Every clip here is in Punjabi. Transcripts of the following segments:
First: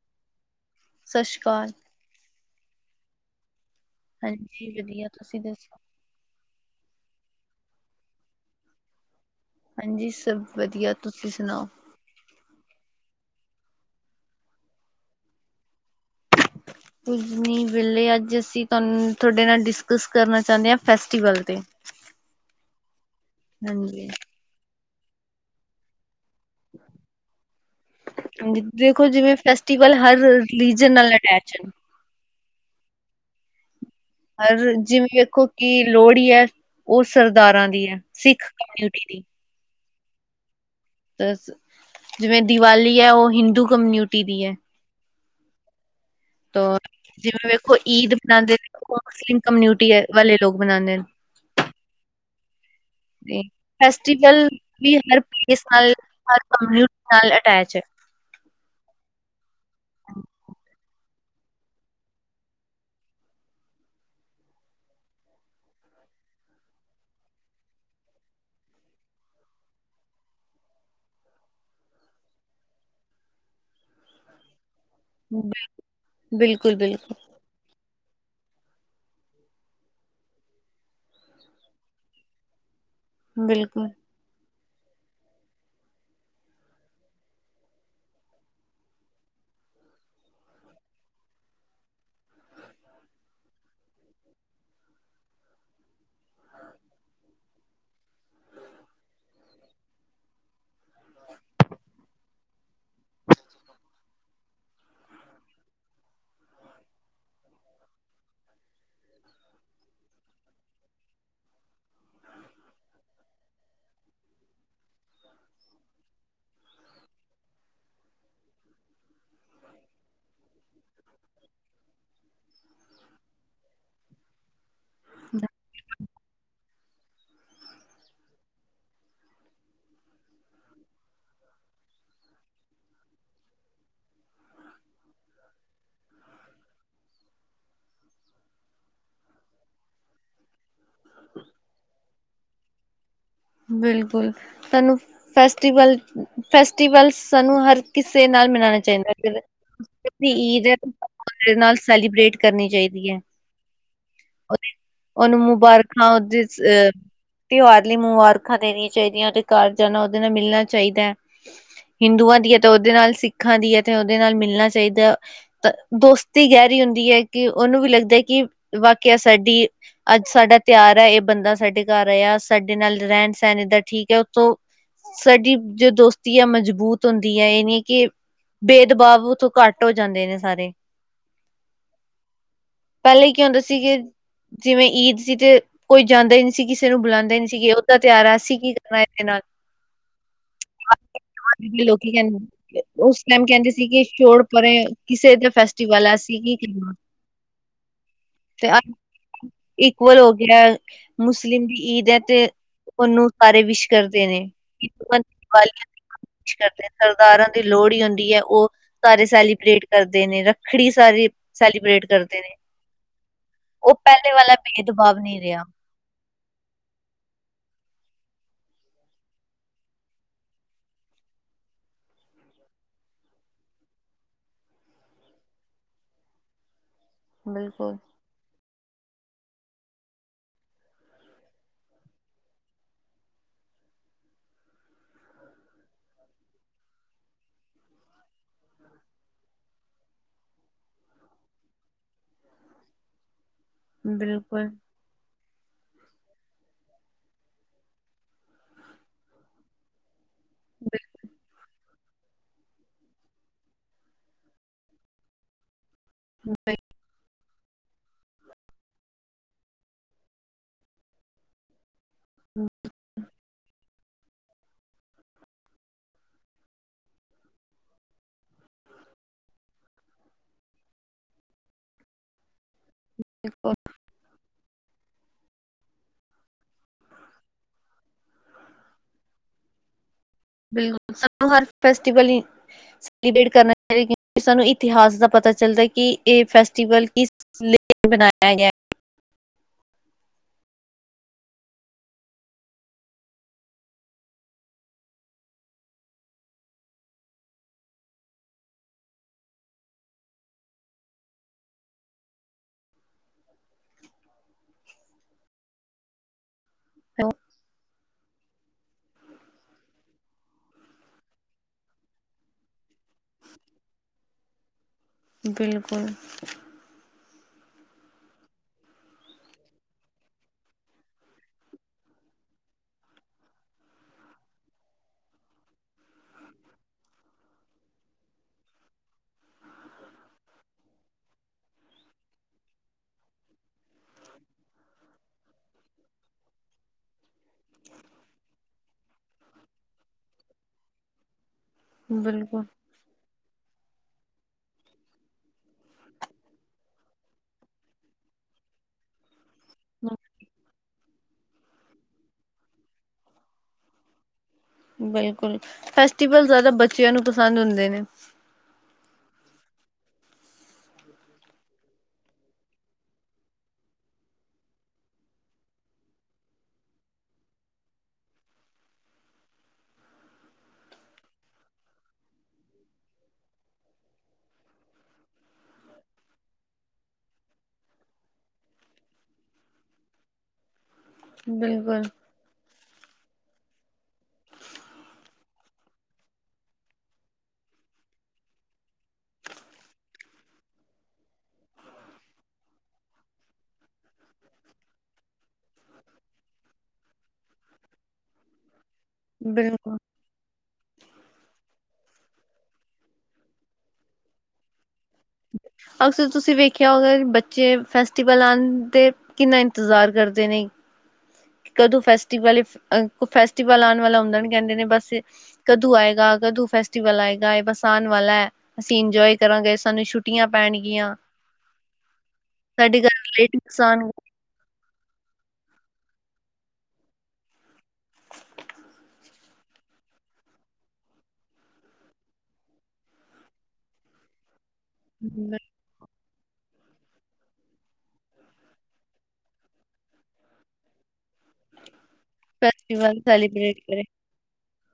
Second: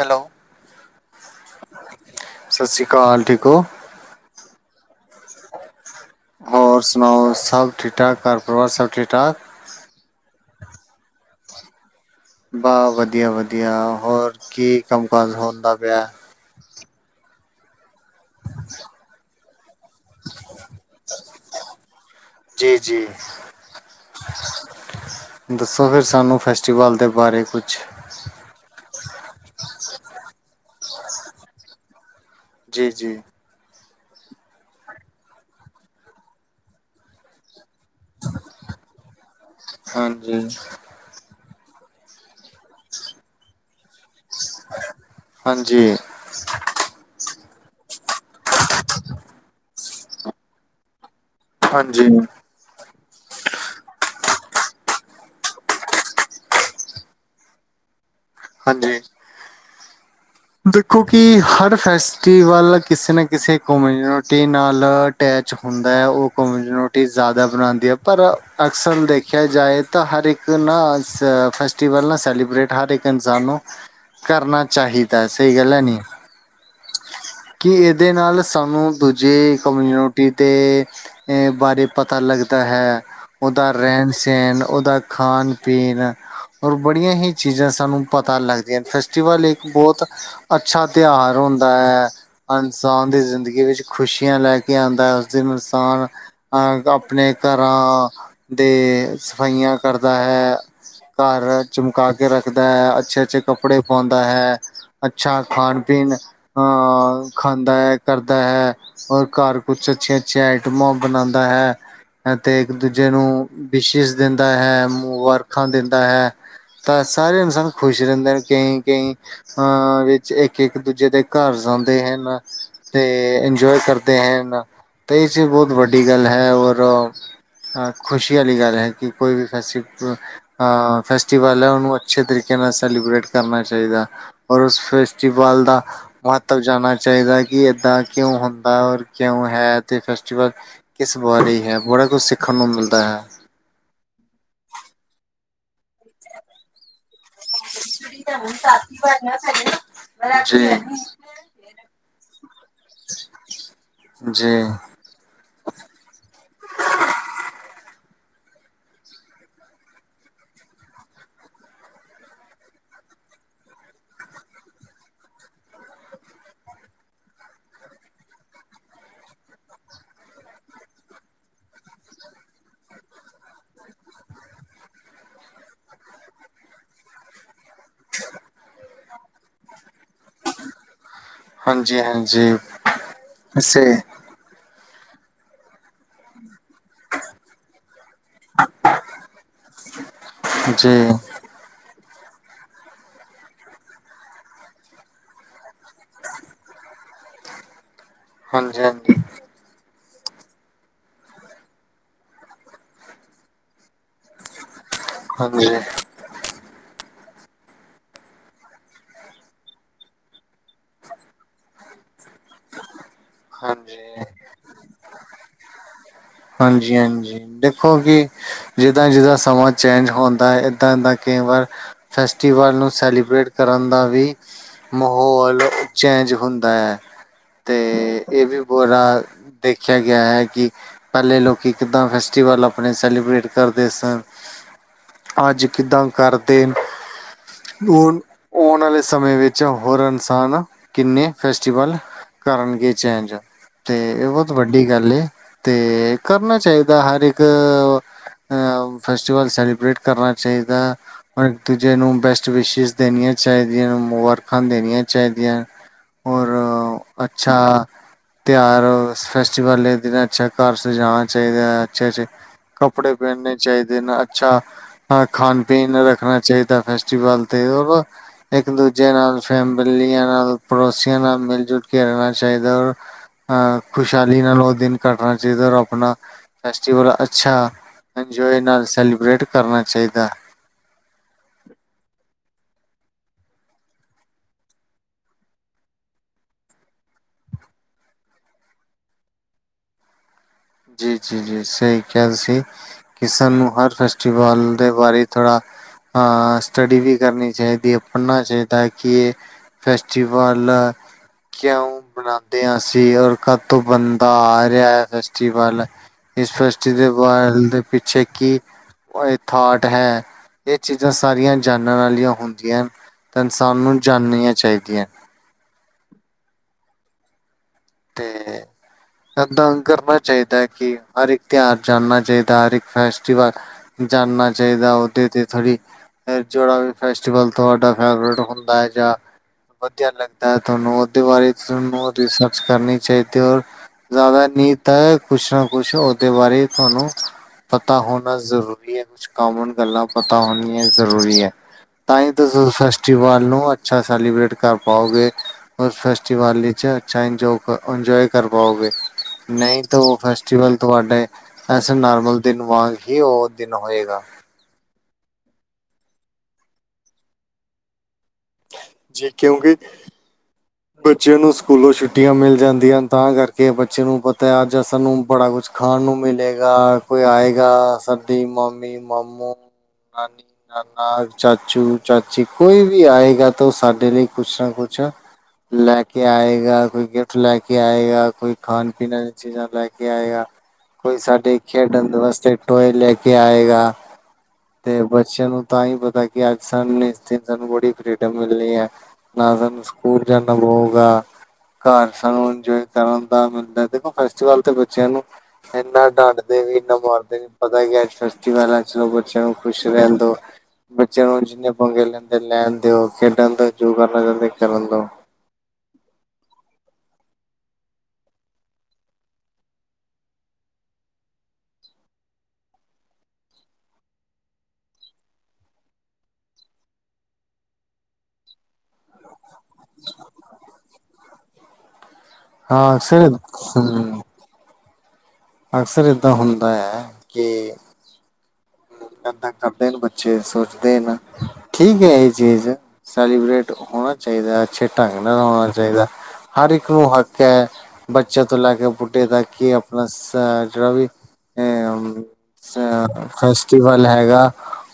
ਹੈਲੋ ਸਤਿ ਸ਼੍ਰੀ ਅਕਾਲ ਸਤਿ ਸ੍ਰੀ ਅਕਾਲ ਠੀਕ ਹੋ ਹਾਂਜੀ ਵਧੀਆ ਤੁਸੀਂ ਦੱਸੋ ਹੋਰ ਸੁਣਾਓ ਸਭ ਠੀਕ ਠਾਕ ਘਰ ਪਰਿਵਾਰ ਸਭ ਠੀਕ ਠਾਕ ਹਾਂਜੀ ਸਭ ਵਧੀਆ ਤੁਸੀਂ ਸੁਣਾਓ ਵਾਹ ਵਧੀਆ ਵਧੀਆ ਹੋਰ ਕੀ ਕੰਮ ਕਾਜ ਹੋਣ ਦਾ ਪਿਆ ਕੁਝ ਨੀ ਵੇਲੇ ਅੱਜ ਅਸੀਂ ਤੁਹਾਨੂੰ ਤੁਹਾਡੇ ਨਾਲ ਡਿਸਕਸ ਕਰਨਾ ਚਾਹੁੰਦੇ ਹ ਫੈਸਟੀਵਲ ਤੇ ਜੀ ਜੀ ਹਾਂਜੀ ਦੱਸੋ ਫਿਰ ਸਾਨੂੰ ਫੈਸਟੀਵਲ ਦੇ ਬਾਰੇ ਕੁਛ ਹਾਂ ਦੇਖੋ ਜਿਵੇਂ ਫੈਸਵਲ ਹਰ ਰਿਲੀ ਨਾਲ ਅਟੈਚੀ ਹੈ ਜੀ ਜੀ ਹਰ ਜਿਵੇਂ ਵੇਖੋ ਕਿ ਲੋਹੜੀ ਹੈ ਉਹ ਸਰਦਾਰਾਂ ਦੀ ਹੈ ਸਿੱਖ ਕਮਿਊਨਿਟੀ ਦੀ ਹਾਂਜੀ ਜਿਵੇਂ ਦੀਵਾਲੀ ਹੈ ਉਹ ਹਿੰਦੂ ਕਮਿਊਨਿਟੀ ਦੀ ਹੈ ਹਾਂਜੀ ਜਿਵੇਂ ਵੇਖੋ ਈਦ ਮਨਾਉਂਦੇ ਨੇ ਉਹ ਮੁਸਲਿਮ ਕਮਿਊਨਿਟੀ ਵਾਲੇ ਲੋਕ ਮਨਾਉਂਦੇ ਨੇ ਹਾਂਜੀ ਹਾਂ ਫਸਟੀਵਲ ਵੀ ਹ ਪਲੇ ਨਾਲ ਹ ਨਾਲ ਅਟੈਚੀ ਹੈ ਹਾਂਜੀ ਹਾਂ ਦੇਖੋ ਕਿ ਹਰ ਫੈਸਟੀਵਲ ਕਿਸੇ ਨਾ ਕਿਸੇ ਕਮਿਊਨਿਟੀ ਨਾਲ ਅਟੈਚ ਹੁੰਦਾ ਹੈ ਉਹ ਕਮਿਊਨਿਟੀ ਜ਼ਿਆਦਾ ਬਣਾਉਂਦੀ ਹੈ ਪਰ ਅਕਸਰ ਦੇਖਿਆ ਜਾਏ ਹਰ ਇੱਕ ਨਾ ਫੈਸਟੀਵਲ ਨਾ ਸੈਲੀਬ੍ਰੇਟ ਹਰ ਇੱਕ ਇਨਸਾਨ ਨੂੰ ਕਰਨਾ ਚਾਹੀਦਾ ਸਹੀ ਗੱਲ ਹੈ ਨੀ ਬਿਲਕੁਲ, ਬਿਲਕੁਲ, ਕਿ ਇਹਦੇ ਨਾਲ ਸਾਨੂੰ ਦੂਜੇ ਕਮਿਊਨਿਟੀ ਦੇ ਆ ਬਾਰੇ ਪਤਾ ਲੱਗਦਾ ਹੈ ਉਹਦਾ ਬਿਲਕੁਲ, ਰਹਿਣ ਸਹਿਣ ਓਦਾ ਖਾਣ ਪੀਣ ਔਰ ਬੜੀਆਂ ਹੀ ਚੀਜ਼ਾਂ ਸਾਨੂੰ ਪਤਾ ਲੱਗਦੀਆਂ ਫੈਸਟੀਵਲ ਇੱਕ ਬਹੁਤ ਅੱਛਾ ਤਿਉਹਾਰ ਹੁੰਦਾ ਹੈ ਇਨਸਾਨ ਦੀ ਜ਼ਿੰਦਗੀ ਵਿੱਚ ਖੁਸ਼ੀਆਂ ਲੈ ਕੇ ਆਉਂਦਾ ਹੈ ਉਸ ਦਿਨ ਇਨਸਾਨ ਆ ਆਪਣੇ ਘਰਾਂ ਦੇ ਸਫਾਈਆਂ ਕਰਦਾ ਹੈ ਘਰ ਚਮਕਾ ਕੇ ਰੱਖ ਦਾ ਹੈ ਅੱਛੇ ਅੱਛੇ ਕੱਪੜੇ ਪਾਉਂਦਾ ਹੈ ਅੱਛਾ ਖਾਣ ਪੀਣ ਹਾਂ ਖਾਂਦਾ ਹੈ ਕਰਦਾ ਹੈ ਔਰ ਘਰ ਕੁਛ ਅੱਛੀਆਂ-ਅੱਛੀਆਂ ਆਈਟਮਾਂ ਬਣਾਂਦਾ ਹੈ। ਤੇ ਇੱਕ ਦੂਜੇ ਨੂੰ ਵਿਸ਼ਸ਼ ਦਿੰਦਾ ਹੈ ਮੁਵਾਰਖਾਂ ਦਿੰਦਾ ਹੈ ਤਾਂ ਸਾਰੇ ਇਨਸਾਨ ਖੁਸ਼ ਰੈਂਦੇ ਨੇ ਕਈਂ-ਕਈਂ ਅ ਵਿੱਚ ਇੱਕ ਇੱਕ ਦੂਜੇ ਦੇ ਘਰ ਜਾਂਦੇ ਹਨ ਤੇ ਇੰਜੋਏ ਕਰਦੇ ਹਨ ਤੇ ਇਹ ਚ ਬੋਤ ਵੱਡੀ ਗੱਲ ਹੈ ਔਰ ਅ ਖੁਸ਼ੀ ਵਾਲੀ ਗੱਲ ਹੈ ਕਿ ਕੋਈ ਵੀ ਫੈਸ ਫੈਸਟੀਵਲ ਹੈ ਉਹਨੂੰ ਅੱਛੇ ਤਰੀਕੇ ਨਾਲ ਸੈਲੀਬ੍ਰੇਟ ਕਰਨਾ ਚਾਹੀਦਾ ਔਰ ਉਸ ਫੈਸਟੀਵਲ ਦਾ ਮਹੱਤਵ ਜਾਨਣਾ ਚਾਹੀਦਾ ਕਿ ਏਦਾਂ ਕਿਉਂ ਹੁੰਦਾ ਰ ਕਿਉਂ ਹੈ ਫੈਸਟੀਵਲ ਕਿਸ ਬਾਰੇ ਹੈ ਬੜਾ ਕੁਝ ਸਿੱਖਣ ਨੂੰ ਮਿਲਦਾ ਹੈ ਬਿਲਕੁਲ ਤੁਾਨੂੰ ਫੈਸਟੀਵਲ ਫੈਸਟੀਵਲਸ ਸਾਨੂੰ ਹਰ ਕਿਸੇ ਨਾਲ ਮਨਾਣਾ ਚਾਹੀਦਾ ਫੇਰ ਕਿਸੀ ਦੀ ਈਦ ਜੀ ਹੈ ਓਹ ਬੰਦੇ ਦੇ ਨਾਲ ਸੈਲੀਬ੍ਰੇਟ ਕਰਨੀ ਚਾਹੀਦੀ ਹੈ। ਜੀ। ਉਹਦੇ- ਉਹਨੂੰ ਮੁਬਾਰਕਾਂ [unintelligible] ਤਿਉਹਾਰ ਲਈ ਮੁਬਾਰਕਾਂ ਦੇਣੀਆਂ ਚਾਹੀਦੀਆਂ ਤੇ ਘਰ ਜਾਣਾ ਉਹਦੇ ਨਾਲ ਮਿਲਣਾ ਚਾਹੀਦਾ ਹੈ। ਹਿੰਦੂਆਂ ਦੀ ਏ ਤੇ ਉਹਦੇ ਨਾਲ ਸਿੱਖਾਂ ਦੀ ਏ ਤੇ ਉਹਦੇ ਨਾਲ ਮਿਲਣਾ ਚਾਹੀਦਾ। ਤਾਂ ਦੋਸਤੀ ਗਹਿਰੀ ਹੁੰਦੀ ਹੈ ਕਿ ਉਹਨੂੰ ਵੀ ਲੱਗਦਾ ਕਿ ਵਾਕਿਆ ਸਾਡੀ ਅੱਜ ਸਾਡਾ ਤਿਆਰ ਹੈ ਇਹ ਬੰਦਾ ਸਾਡੇ ਘਰ ਆਇਆ ਸਾਡੇ ਨਾਲ ਰਹਿਣ ਸਹਿਣ ਏਦਾਂ ਠੀਕ ਹੈ ਉਥੋਂ ਸਾਡੀ ਜੋ ਦੋਸਤੀ ਆ ਮਜ਼ਬੂਤ ਹੁੰਦੀ ਹੈ ਇਹ ਨੀ ਕਿ ਭੇਦਭਾਵ ਉਥੋਂ ਘੱਟ ਹੋ ਜਾਂਦੇ ਨੇ ਸਾਰੇ ਹਾਂਜੀ ਹਾਂਜੀ ਪਹਿਲੇ ਕੀ ਹੁੰਦਾ ਸੀ ਸੇ ਕਿ ਜਿਵੇਂ ਈਦ ਸੀ ਤੇ ਕੋਈ ਜਾਂਦਾ ਈ ਨਹੀਂ ਸੀ ਕਿਸੇ ਨੂੰ ਬੁਲਾਂਦਾ ਨੀ ਸੀ ਗੇ ਓਹ ਜੀ [unintelligible] ਉਸ ਟੈਮ ਕਹਿੰਦੇ ਸੀ ਕਿ ਛੋੜ ਪਰੇ ਕਿਸੇ ਦਾ ਫੈਸਟੀਵਲ ਹੈ ਅਸੀ ਕੀ ਕਰਨਾ? ਹਾਂਜੀ-ਹਾਂਜੀ। ਇਕਵਲ ਹੋ ਗਿਆ ਮੁਸਲਿਮ ਈਦ ਹੈ ਤੇ ਉਵਾਨੂੰ ਸਾਰੇ ਵਿਸ਼ ਕਰਦੇ ਨੇ [unintelligible] ਕੀ ਹਾਂਜੀ ਕਰਦੇ ਸਰਦਾਰਾ ਦੀ ਲੋਹੜੀ ਹੁੰਦੀ ਹੈ ਉਹ ਸਾਰੇ ਸੈਲੀਬ੍ਰੇਟ ਕਰਦੇ ਨੇ ਰੱਖੜੀ ਸਾਰੇ ਸੈਲੀਬ੍ਰੇਟ ਕਰਦੇ ਨੇ। ਉਹ ਹਾਂਜੀ, ਪਹਿਲੇ ਵਾਲਾ ਭੇਦਭਾਵ ਨਹੀਂ ਰਿਹਾ ਹਾਂਜੀ-ਹਾਂਜੀ। ਦੇਖੋ ਕਿ ਜਿੱਦਾਂ-ਜਿੱਦਾਂ ਸਮਾਂ ਚੇਂਜ ਹੁੰਦਾ ਹੈ ਏਦਾਂ-ਏਦਾਂ ਕਈ ਵਾਰ ਫੈਸਟੀਵਲ ਨੂੰ ਸੈਲੀਬ੍ਰੇਟ ਕਰਨ ਦਾ ਵੀ ਮਾਹੌਲ, ਓਹ ਚੇਂਜ ਹੁੰਦਾ ਹੈ। ਤੇ ਬਿਲਕੁਲ। ਇਹ ਵੀ ਬੁਰਾ ਦੇਖਿਆ ਗਿਆ ਹੈ ਕਿ ਪਹਲੇ ਲੋਕੀ ਕਿੱਦਾਂ ਫੈਸਟਟੀਵਲ ਆਪਣੇ ਸੈਲੀਬ੍ਰੇਟ ਕਰਦੇ ਸਨ ਅੱਜ ਕਿੱਦਾਂ ਕਰਦੇਨ [unintelligible] ਆਉਣ ਵਾਲੇ ਸਮੇਂ ਵਿੱਚ ਹੋਰ ਇਨਸਾਨ ਕਿੰਨੇ ਫੈਸਟੀਵਲ ਕਰਨ ਗੇ ਚੇਂਜ ਤੇ ਇਹ ਬਹੁਤ ਬਿਲਕੁਲ ਵੱਡੀ ਗੱਲ ਏ। ਤੇ ਕਰਨਾ ਚਾਹੀਦਾ ਹਰ ਇੱਕ ਫੈਸਟਟੀਵਲ ਸੈਲੀਬ੍ਰੇਟ ਕਰਨਾ [unintelligible] ਜਿਹਨੂੰ ਬੈਸਟ ਵਿਸ਼ੀਸ ਦੇਣੀਆਂ ਚਾਹੀਦੀਆਂ ਮੁਬਾਰਖਾਂ ਦੇਣੀਆਂ ਚਾਹੀਦੀਆਂ ਔਰ ਬ [inaudible] ਅੱਛਾ ਤਿਉਹਾਰ ਹੋਵੇ ਫੈਸਟਟੀਵਲ ਏ [unintelligible] ਅੱਛਾ ਘਰ ਸਜਾਣਾ ਚਾਹੀਦਾ। ਛੇ-ਛੇ ਕੱਪੜੇ ਪੈਨਨੇ ਚਾਈ ਤੇ ਨਾ ਅੱਛਾ ਖਾਣ ਪੀਣ ਰੱਖਣਾ ਚਾਹੀਦਾ ਫੈਸਟੀਵਲ ਤੇ ਹੋਰ ਇੱਕ ਦੂਜੇ ਨਾਲ, ਫੈਮਿਲੀਆਂ ਨਾਲ, ਪੜੋਸੀਆਂ ਨਾਲ ਮਿਲ-ਜੁਲ ਕੇ ਰੈਨਾ ਚਾਈ ਬਿਲਕੁਲ ਅ ਖੁਸ਼ਆਲੀ ਨਾਲ ਓ ਦਿਨ ਕਟਨਾ ਚਾਈਦਾ ਓਰ ਅਪਣਾ ਫੈਸਟੀਵਲ ਅੱਛਾ, ਇੰਜੋਏ ਨਾਲ ਸੈਲੀਬ੍ਰੇਟ ਕਰਨਾ ਚਾਹੀਦਾ ਬਿਲਕੁਲ ਸਾਨ ਹਰ ਫੈਸਟੀਵਲ ਹੀ। ਕਰਨਾਕਿ ਸਾਨੂੰ ਇਤਿਹਾਸ ਦਾ ਪਤਾ ਚੱਲਦਾ ਕਿ ਇਹ ਫੈਸਟੀਵਲ ਲ ਬਣਾਇਆ ਗਿਆ। ਜੀ ਜੀ ਜੀ ਸਹੀ ਕ ਸੀ। ਕਿ ਸਾਨੂੰ ਹਰ ਫੈਸਟੀਵਲ ਦੇ ਬਾਰੇ ਥੋੜ੍ਹਾ ਹਾਂ ਸਟੱਡੀ ਵੀ ਕਰਨੀ ਚਾਹੀਦੀ ਹੈ ਪੜ੍ਹਨਾ ਚਾਹੀਦਾ ਕਿ ਇਹ ਫੈਸਟੀਵਲ। ਕਿਉਂ ਬਣਾਉਦੇ ਹ ਸੀ ਔਰ ਕਦ ਤੋਂ ਬੰਦਾ ਆ ਰਿਹਾ। ਇਸ ਫੈਸਟੀਿਵਾਲ ਦੇ ਪਿੱਛੇ ਕੀ ਇਹ ਥਾਟ ਹੈ ਇਹ ਚੀਜ਼ਾਂ ਸਾਰੀਆਂ ਜਾਨਾਂ ਵਾਲੀਆਂ ਹੁੰਦੀਆਂ ਹਨ। ਤਾਂ ਇਨਸਾਨ ਨੂੰ ਜਾਣਨੀਆਂ ਚਾਹੀਦੀਆਂ। ਬਿਲਕੁਲ। [inaudible] ਦੰਗ ਕਰਨਾ ਚਾਹੀਦਾ ਹੈ ਕਿ ਹਰ ਇੱਕ ਤਿਉਹਾਰ ਜਾਣਨਾ ਚਾਹੀਦਾ ਹਰ ਇੱਕ ਫੈਸਟੀਵਲ ਜਾਣਨਾ ਚਾਹੀਦਾ ਉਹਦੇ ਤੇ ਥੋੜ੍ਹੀ ਫਿਰ ਜਿਹੜਾ ਵੀ ਫੈਸਟੀਵਲ ਤੁਹਾਡਾ ਫੇਵਰੇਟ ਹੁੰਦਾ ਹੈ ਜਾਂ ਵਧੀਆ ਲੱਗਦਾ ਹੈ ਤੁਹਾਨੂੰ ਉਹਦੇ ਬਾਰੇ ਤੁਾਨੂੰ ਰਿਸਰਚ ਕਰਨੀ ਚਾਹੀਦੀ ਰ। ਜ਼ਿਆਦਾ ਨੀਤ ਕੁਛ ਨਾ ਕੁਛ ਉਹਦੇ ਬਾਰੇ ਤੁਹਾਨੂੰ। ਪਤਾ ਹੋਣਾ ਜ਼ਰੂਰੀ ਹੈ ਕੁਛ ਕਾਮਨ ਗੱਲਾਂ ਪਤਾ ਹੋਣੀਆਂ ਜ਼ਰੂਰੀ ਹੈ। ਤਾਂਹੀ ਤਾਂ ਬਿਲਕੁਲ ਫੈਸਟ ਫੈਸਟੀਵਲ ਨੂੰ ਅੱਛਾ ਸੈਲੀਬ੍ਰਟ ਕਰ ਪਾਓਗੇ ਉਸ ਫੈਸਟੀਵਲ ਵਿੱਚ। ਅੱਛਾ ਇੰਜੋ ਇੰਜੋਏ ਕਰ ਪਾਓਗੇ ਨਹੀਂ ਤਾਂ ਉਹ ਫੈਸਟੀਵਲ ਤੁਹਾਡੇ ਐਸੇ ਨੋਰਮਲ ਦਿਨ ਵਾਂਗ ਹੀ ਉਹ ਦਿਨ ਹੋਏਗਾ। ਬਿਲਕੁਲ ਫੈਸਟੀਵਲ ਜ਼ਿਆਦਾ ਬੱਚਿਆਂ ਨੂੰ ਪਸੰਦ ਹੁੰਦੇ ਨੇ। ਜੀ ਕਿਉਂਕਿ ਬੱਚਿਆਂ ਨੂੰ ਸਕੂਲੋਂ ਛੁੱਟੀਆਂ ਮਿਲ ਜਾਂਦੀਆਂ ਹਨ ਤਾਂ ਕਰਕੇ ਬੱਚੇ ਨੂੰ ਪਤਾ ਹੈ ਅੱਜ ਸਾਨੂੰ ਬੜਾ ਕੁਛ ਖਾਣ ਨੂੰ ਮਿਲੇਗਾ ਕੋਈ ਆਏਗਾ ਸਰਦੀ ਮਾਮੀ ਮਾਮੂ ਨਾਨੀ ਨਾਨਾ ਚਾਚੂ ਚਾਚੀ ਕੋਈ ਵੀ ਆਏਗਾ ਤਾਂ ਸਾਡੇ ਲਈ ਕੁਛ ਨਾ ਕੁਛ ਲੈ ਕੇ ਆਏਗਾ ਕੋਈ ਗਿਫਟ ਲੈ ਕੇ ਆਏਗਾ ਕੋਈ ਖਾਣ ਪੀਣ ਦੀ ਚੀਜ਼ਾਂ ਲੈ ਕੇ ਆਏਗਾ। ਕੋਈ ਸਾਡੇ ਖੇਡਾਂ ਬਿਲਕੁਲ ਦੇ ਵਾਸਤੇ ਟੋਏ ਲੈ ਕੇ ਆਏਗਾ। ਤੇ ਬੱਚਿਆਂ ਨੂੰ ਤਾਂ ਹੀ ਪਤਾ ਕੀ ਅੱਜ ਸਾਨ ਇਸ ਦਿਨ ਸਾਨੂੰ ਬੜੀ ਫ੍ਰੀਡਮ ਮਿਲਣੀ ਹੈ। ਨਾਨੂੰ ਸਕ ਸਕੂਲ ਜਾਨਾ ਹੋਗਾ। ਘਰ ਸਾਨੂੰ ਇੰਜੋਏ ਕਰਨ ਦਾ ਮਿਲਦਾ ਦੇਖੋ ਫੈਸਟੀਵਲ ਤੇ ਬੱਚਿਆਂ ਨੂੰ ਇੰਨਾ ਡੰਡਦੇ ਵੀ ਇੰਨਾ ਮਾਰਦੇ ਵੀ ਪਤਾ ਕੀ ਫੈਸਟੀਵਲ ੱਚੋਂ ਬੱਚਿਆਂ ਨੂੰ ਖੁਸ਼ ਬਿਲਕੁਲ ਰਹਿੰਦਾ। ਬੱਚਿਆਂ ਨੂੰ ਜਿੰਨੇ ਬਗੇ ਲੈਂਦੇ ਲੈਣ ਦਿਓ ਖੇਡਣ ਤੋਂ ਜੋ ਕਰਨਾ ਚਾਹੁੰਦੇ ਕਰਨ ਦਿ ਅਕਸਰ ਤੁਸੀਂ ਵੇਖਿਆ ਅ ਬੱਚੇ ਫੈਸਟੀਵਲ ਆ ਦੇ ਕਿੰਨਾ ਇੰਤਜ਼ਾਰ ਕਰਦੇ ਨੇ। ਕਦੋਂ ਫੈਸਟੀਵਲ ਅ ਫੈਸਟੀਵਲ ਆਉਣ ਵਾਲਾ ਹੁੰਦਾ ਨ ਕਹਿੰਦੇ ਨੇ ਬਸ ਕਦੋਂ ਆਏਗਾ ਕਦੋਂ ਫੈਸਟੀਵਲ ਆਏਗਾ ਇਹ ਬਸਾਣ ਵਾਲਾ ਹੈ। ਅਸੀਂ ਇੰਜੋਏ ਕਰਾਂਗੇ ਸਾਨੂੰ ਛੁੱਟੀਆਂ ਪੈਣਗੀਆਂ। ਹਾਂ ਸਾਡਡੀ ਅਕਸਰ ਗਰੇ ਨੁਕਸਾਨ ਹਮ ਅਕਸਰ ਇਏਦਾਂ ਹੁੰਦਾ ਹੈ ਕਿ ਇਨਾ ਤੰਗ, ਕਰਦੇ ਨੇ ਬੱਚੇ ਸੋਚਦੇ ਨਾ। ਠੀਕ ਹੈ ਇਹ ਚੀਜ਼। ਸੈਲੀਬ੍ਰਟ ਹੋਣਾ ਚਾਹੀਦਾ। ਅੱਛੇ ਢੰਗ ਨਾਲ, ਹੋਣਾ ਚਾਹੀਦਾ। ਹਰ ਇੱਕ ਨੂੰ ਹੱਕ ਹੈ। ਬੱਚਿਆਂ ਤੋਂ ਲੈ ਕੇ, ਬੁੱਢੇ ਦਾ ਕਿ, ਆਪਣਾ ਅ ਜਿਹੜਾ ਵੀ, ਅਹ ਅਛਾ, ਫੈਸਟੀਵਲ ਸੈਲੀਬ੍ਰੇਟ ਕਰੇ ਫੈਸਟੀਵਲ ਹੈਗਾ।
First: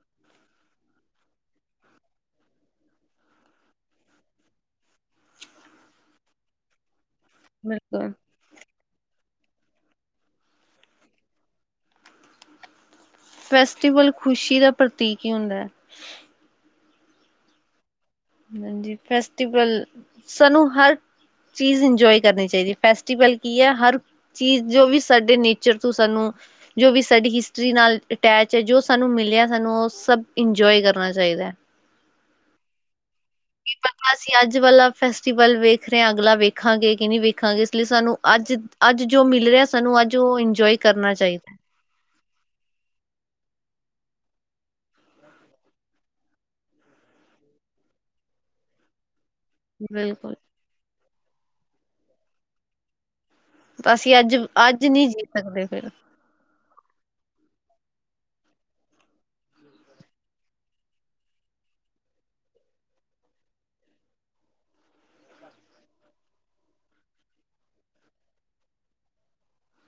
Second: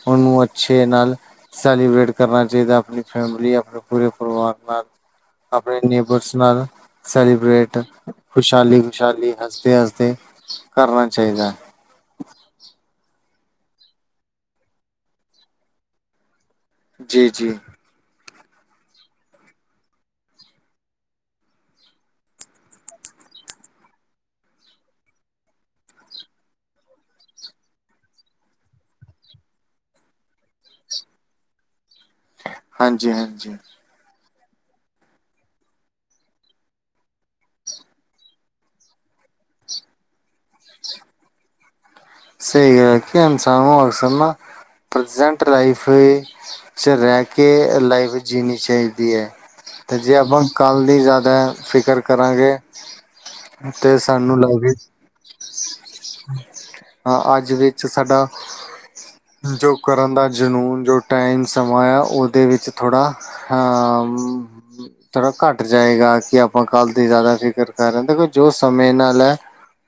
ਉਹਨੂੰ ਅੱਛੇ ਨਾਲ ਸੈਲੀਬ੍ਰੇਟ ਕਰਨਾ ਚਾਹੀਦਾ। ਆਪਣੀ ਫੈਮਲੀ, ਆਪਣੇ ਪੂਰੇ ਪਰਿਵਾਰ ਨਾਲ। ਆਪਣੇ ਨੇਬਰਸ ਨਾਲ ਸੈਲੀ ਬਰੇਟ, ਬਿਲਕੁਲ ਖੁਸ਼ਹਾਲੀ- ਖੁਸ਼ਹਾਲੀ, ਹਸਦੇ- ਹਸਦੇ, ਕਰਨਾ ਚਾਹੀਦਾ ਹੈ। ਫੈਸਟੀਵਲ ਖ਼ੁਸ਼ੀ, ਦਾ ਪ੍ਰਤੀਕ ਹੀ ਹੁੰਦਾ ਹੈ। ਜੀ- ਜੀ। ਹਾਂਜੀ। ਫੈਸਟੀਵਲ ਸਾਨੂੰ, ਹਰ ਚੀਜ਼ ਇੰਜੋਏ, ਕਰਨੀ ਚਾਹੀਦੀ ਹੈ। ਫੈਸਟੀਵਲ ਕੀ ਹੈ, ਹਰ ਚੀਜ਼, ਜੋ ਵੀ ਸਾਡੇ ਨੇਚਰ ਤੋਂ। ਸਾਨੂੰ ਜੋ ਵੀ, ਸਾਡੀ ਹਿਸਟਰੀ ਨਾਲ ਅਟੈਚ ਹੈ। ਜੋ ਸਾਨੂੰ ਮਿਲਿਆ, ਸਾਨੂੰ ਉਹ ਸਭ, ਇੰਜੋਏ ਕਰਨਾ ਚਾਹੀਦਾ। ਹਾਂਜੀ-ਹਾਂਜੀ। ਕੀ ਪਤਾ, ਅਸੀਂ ਅੱਜ ਵਾਲਾ ਫੈਸਟੀਵਲ, ਵੇਖ ਰਹੇ ਹਾਂ। ਅਗਲਾ ਵੇਖਾਂਗੇ ਕਿ, ਨਹੀਂ ਵੇਖਾਂਗੇ, ਇਸ ਲਈ ਸਾਨੂੰ, ਅੱਜ ਅੱਜ ਜੋ ਮਿਲ ਰਿਹਾ। ਸਾਨੂੰ ਅੱਜ ਉਹ, ਇੰਜੋਏ ਕਰਨਾ ਚਾਹੀਦਾ। ਸਹੀ ਗਲ ਆ। ਇਨਸਾਨ ਨੂੰ, ਅਕਸਰ ਨਾ ਪ੍ਰਜੈਂਟ ਲਾਈਫ ਵੀਚ ਰਹਿ ਕੇ, ਲਾਈਵ ਜੀਣੀ ਚਾਹੀਦੀ ਹੈ। ਤੇ ਜੇ ਬਿਲਕੁਲ ਆਪਾਂ, ਕੱਲ ਦੀ ਜ਼ਿਆਦਾ ਫਿਕਰ ਕਰਾਂਗੇ। ਤੇ ਅਸੀਂ ਅੱਜ ਸਾਨੂੰ ਲੱਗ ਅੱਜ ਨਹੀਂ ਜੀ ਸਕਦੇ ਫ ਹਮ। [inaudible] ਹਾ, ਅੱਜ ਵਿੱਚ ਸਾਡਾ ਜੋ ਕਰਨ ਦਾ ਜਨੂੰਨ, ਜੋ ਟਾਈਮ ਸਮਾਂ ਆ। ਉਹਦੇ ਵਿੱਚ ਥੋੜਾ ਹਾਂ। ਥੋੜਾ ਘੱਟ ਜਾਏਗਾ। ਕਿ ਆਪਾਂ ਕੱਲ ਦੀ ਜ਼ਿਆਦਾ, ਫਿਕਰ ਕਰਾ ਹੇਾਂ। ਦੇਖੋ ਜੋ ਸਮੇ ਨਾਲ ਹੈ।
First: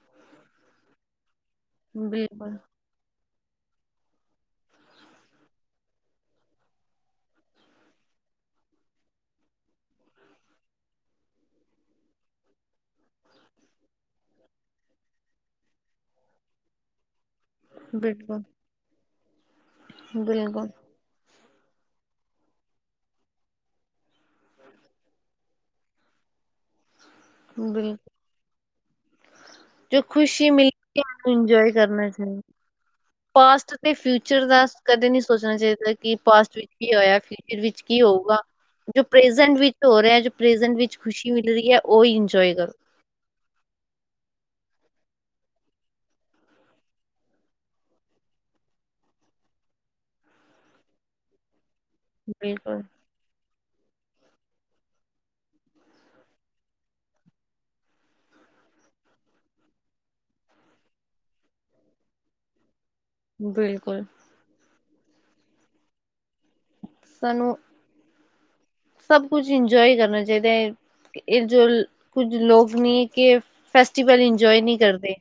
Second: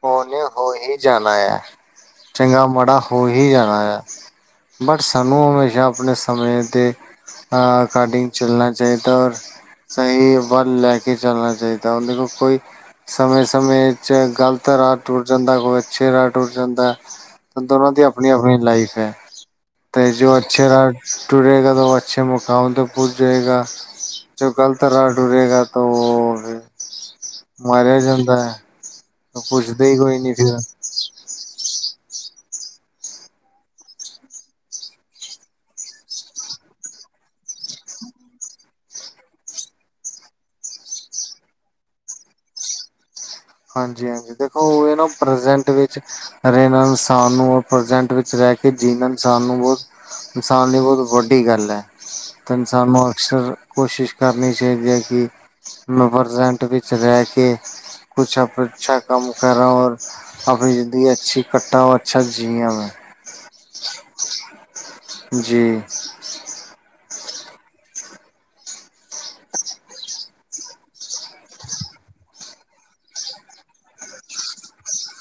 ਓ ਨੇ, ਹੋ ਹੀ, ਜਾਣਾ ਆ। ਬਿਲਕੁਲ, ਚੰਗਾ ਮਾੜਾ ਹੋ ਹੀ, ਜਾਣਾ ਆ। ਬਟ ਸਾਨੂੰ ਹਮੇਸ਼ਾ, ਆਪਣੇ ਸਮੇਂ ਦੇ ਅਕਾਰਡਿੰਗ ਚੱਲਣਾ ਚਾਹੀਦਾ। ਔਰ ਸਹੀ ਵੱਲ, ਲੈ ਕੇ ਚੱਲਣਾ ਚਾਹੀਦਾ। ਉਹਦੇ ਕੋਲ ਕੋਈ ਸਮੇ- ਸਮੇਂ ਚ, ਗ਼ਲਤ ਰਾਹ ਟੁੱਰ ਜਾਂਦਾ ਕੋਈ, ਅੱਛੇ ਰਾਹ ਟੁੱ ਜਾਂਦਾ। ਦੋਨਾਂ ਦੀ ਆਪਣੀ- ਬਿਲਕੁਲ, ਆਪਣੀ, ਲਾਈਫ ਹੈ। ਤੇ ਜੋ ਬਿਲਕੁਲ, ਅੱਛੇ ਰ ਟੁਰੇਗਾ, ਤਾਂ ਉਹ ਅੱਛੇ ਮੁਕਾਮ ਤੇ ਪਹੁੰਚੇਗਾ। ਜੋ ਗੱਲਤ ਰਹਾ ਟੁਰੇਗਾ। ਤੇ ਉਹ ਬਿਲਕੁਲ ਮਾਰਿਆ ਜਾਂਦਾ ਹੈ। ਪੁੱਛਦੇ ਹੀ ਜੋ ਕੋਈ ਨੀ ਖ਼ੁਸ਼ੀ ਫਿਰ ਮਿਲ ਕੇ, ਇੰਜੋਏ ਕਰਨਾ ਚਾਹੀਦਾ। ਪਾਸਟ ਤੇ ਫਿਊਚਰ ਦਾ, ਕਦੇ ਨਹੀਂ ਸੋਚਣਾ ਚਾਹੀਦਾ। ਕਿ ਪਾਸਟ ਵਿੱਚ ਕੀ ਹੋਇਆ। ਫਿਊਚਰ, ਵਿੱਚ ਕੀ ਹੋਊਗਾ। ਜੋ ਪ੍ਰੇਜੈਂਟ ਵਿੱਚ, ਹੋ ਰਿਹਾ। ਜੋ ਪ੍ਰੇਜੈਂਟ ਵਿੱਚ ਖੁਸ਼ੀ ਮਿਲ ਰਹੀ ਹੈ। ਉਹ ਹੀ ਇੰਜੋਏ ਕਰੋ। ਹਾਂਜੀ- ਹਾਂਜੀ। ਦੇਖੋ ਉਹ ਇਹ ਨਾ ਪ੍ਰਜੈਂਟ ਵਿੱਚ ਰੇ ਇਨਸਾਨ ਨੂੰ, ਪ੍ਰਜਟ ਵਿੱਚ ਰਹਿ ਕੇ। ਜੀਨ ਇਨਸਾਨ ਨੂੰ ਬ ਇਨਸਾਨ ਦੀ, ਬਹੁਤ ਵੱਡੀ ਗੱਲ ਹੈ। ਤੇ ਬਿਲਕੁਲ, ਇਨਸਾਨ ਅਕਸਰ ਕੋਸ਼ਿਸ਼, ਕਰਨੀ ਚਾਹੀਦੀ ਹੈ। ਕਿ ਮ ਪ੍ਰਜੈਂਟ ਵਿੱਚ ਰਹਿ ਕੇ ਕੁਛ ਅੇ ਅੱਛਾ ਕੰਮ ਕਰਾ। ਔਰ ਅ ਆਪਣੀ ਜ਼ਿੰਦਗੀ ਅੱਛੀ ਕੱਟਾ। ਹੋ ਅੱਛਾ ਜਿਆ ਮੈਂ ਬਿਲਕੁਲ। ਜੀ। ਸਾਨੂੰ, ਸਭ ਕੁਛ ਇੰਜੋਏ ਕਰਨਾ ਚਾਹੀਦਾ। ਇਹ ਜੋ, ਕੁੱਝ ਲੋਕ ਨੀ, ਕਿ ਫੈਸਟੀਵਲ ਇੰਜੋਏ ਨਹੀਂ ਕਰਦੇ।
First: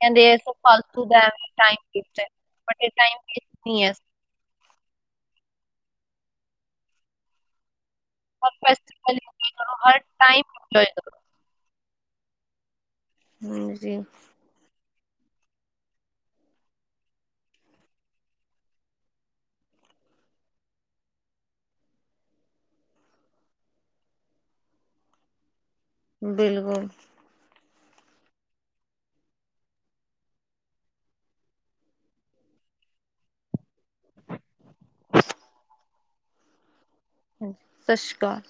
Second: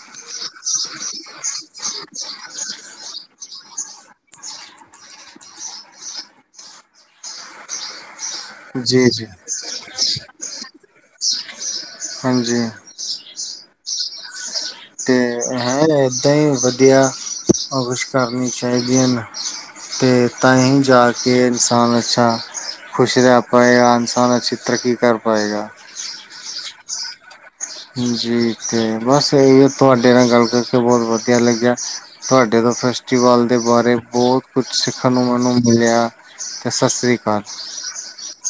ਕਹਿੰਦੇ ਫਾਲਤੂ ਟਾਈਮ ਵੇਸਟ ਹੈ। ਬਟ ਇਹ ਟਾਈਮ ਵੇਸਟ ਨਹੀਂ ਹੈ। ਹਰ ਜੀ- ਫੈਸਟੀਵਲ ਜੀ, ਇੰਜੋਏ ਕਰੋ, ਹਰ ਟਾਈਮ ਇੰਜੋਏ ਕਰੋ। ਹਾਂਜੀ। ਹਾਂ ਜੀ। ਤੇ ਹੈ ਏਦਾਂ ਹੀ ਵਧੀਆ ਕੁਛ ਕਰਨੀ ਚਾਹੀਦੀਆਂ ਨੇ। ਅਤੇ ਤਾ ਹੀ ਜਾ ਕੇ ਇਨਸਾਨ ਅੱਛਾ ਖੁਸ਼ ਰਹਿ ਪਾਏਗਾ ਇਨਸਾਨ ਅੱਛੀ ਤਰੱਕੀ ਕਰ ਪਾਏਗਾ। ਬਿਲਕੁਲ ਜੀ ਤੇ ਬਸ ਇਹ ਤੁਹਾਡੇ ਨਾਲ ਗੱਲ ਕਰਕੇ ਬਹੁਤ ਵਧੀਆ ਲੱਗਿਆ। ਤੁਹਾਡੇ ਤੋਂ ਫਸਟ ਵ ਦੇ ਬਾਰੇ ਬਹੁਤ ਕੁਛ ਸਿੱਖਣ ਨੂੰ ਮੈਨੂੰ ਮਿਲਿਆ ਤੇ ਸਤਿ ਸ੍ਰੀ ਅਕਾਲ ਸਤਿ ਸ਼੍ਰੀ ਅਕਾਲ।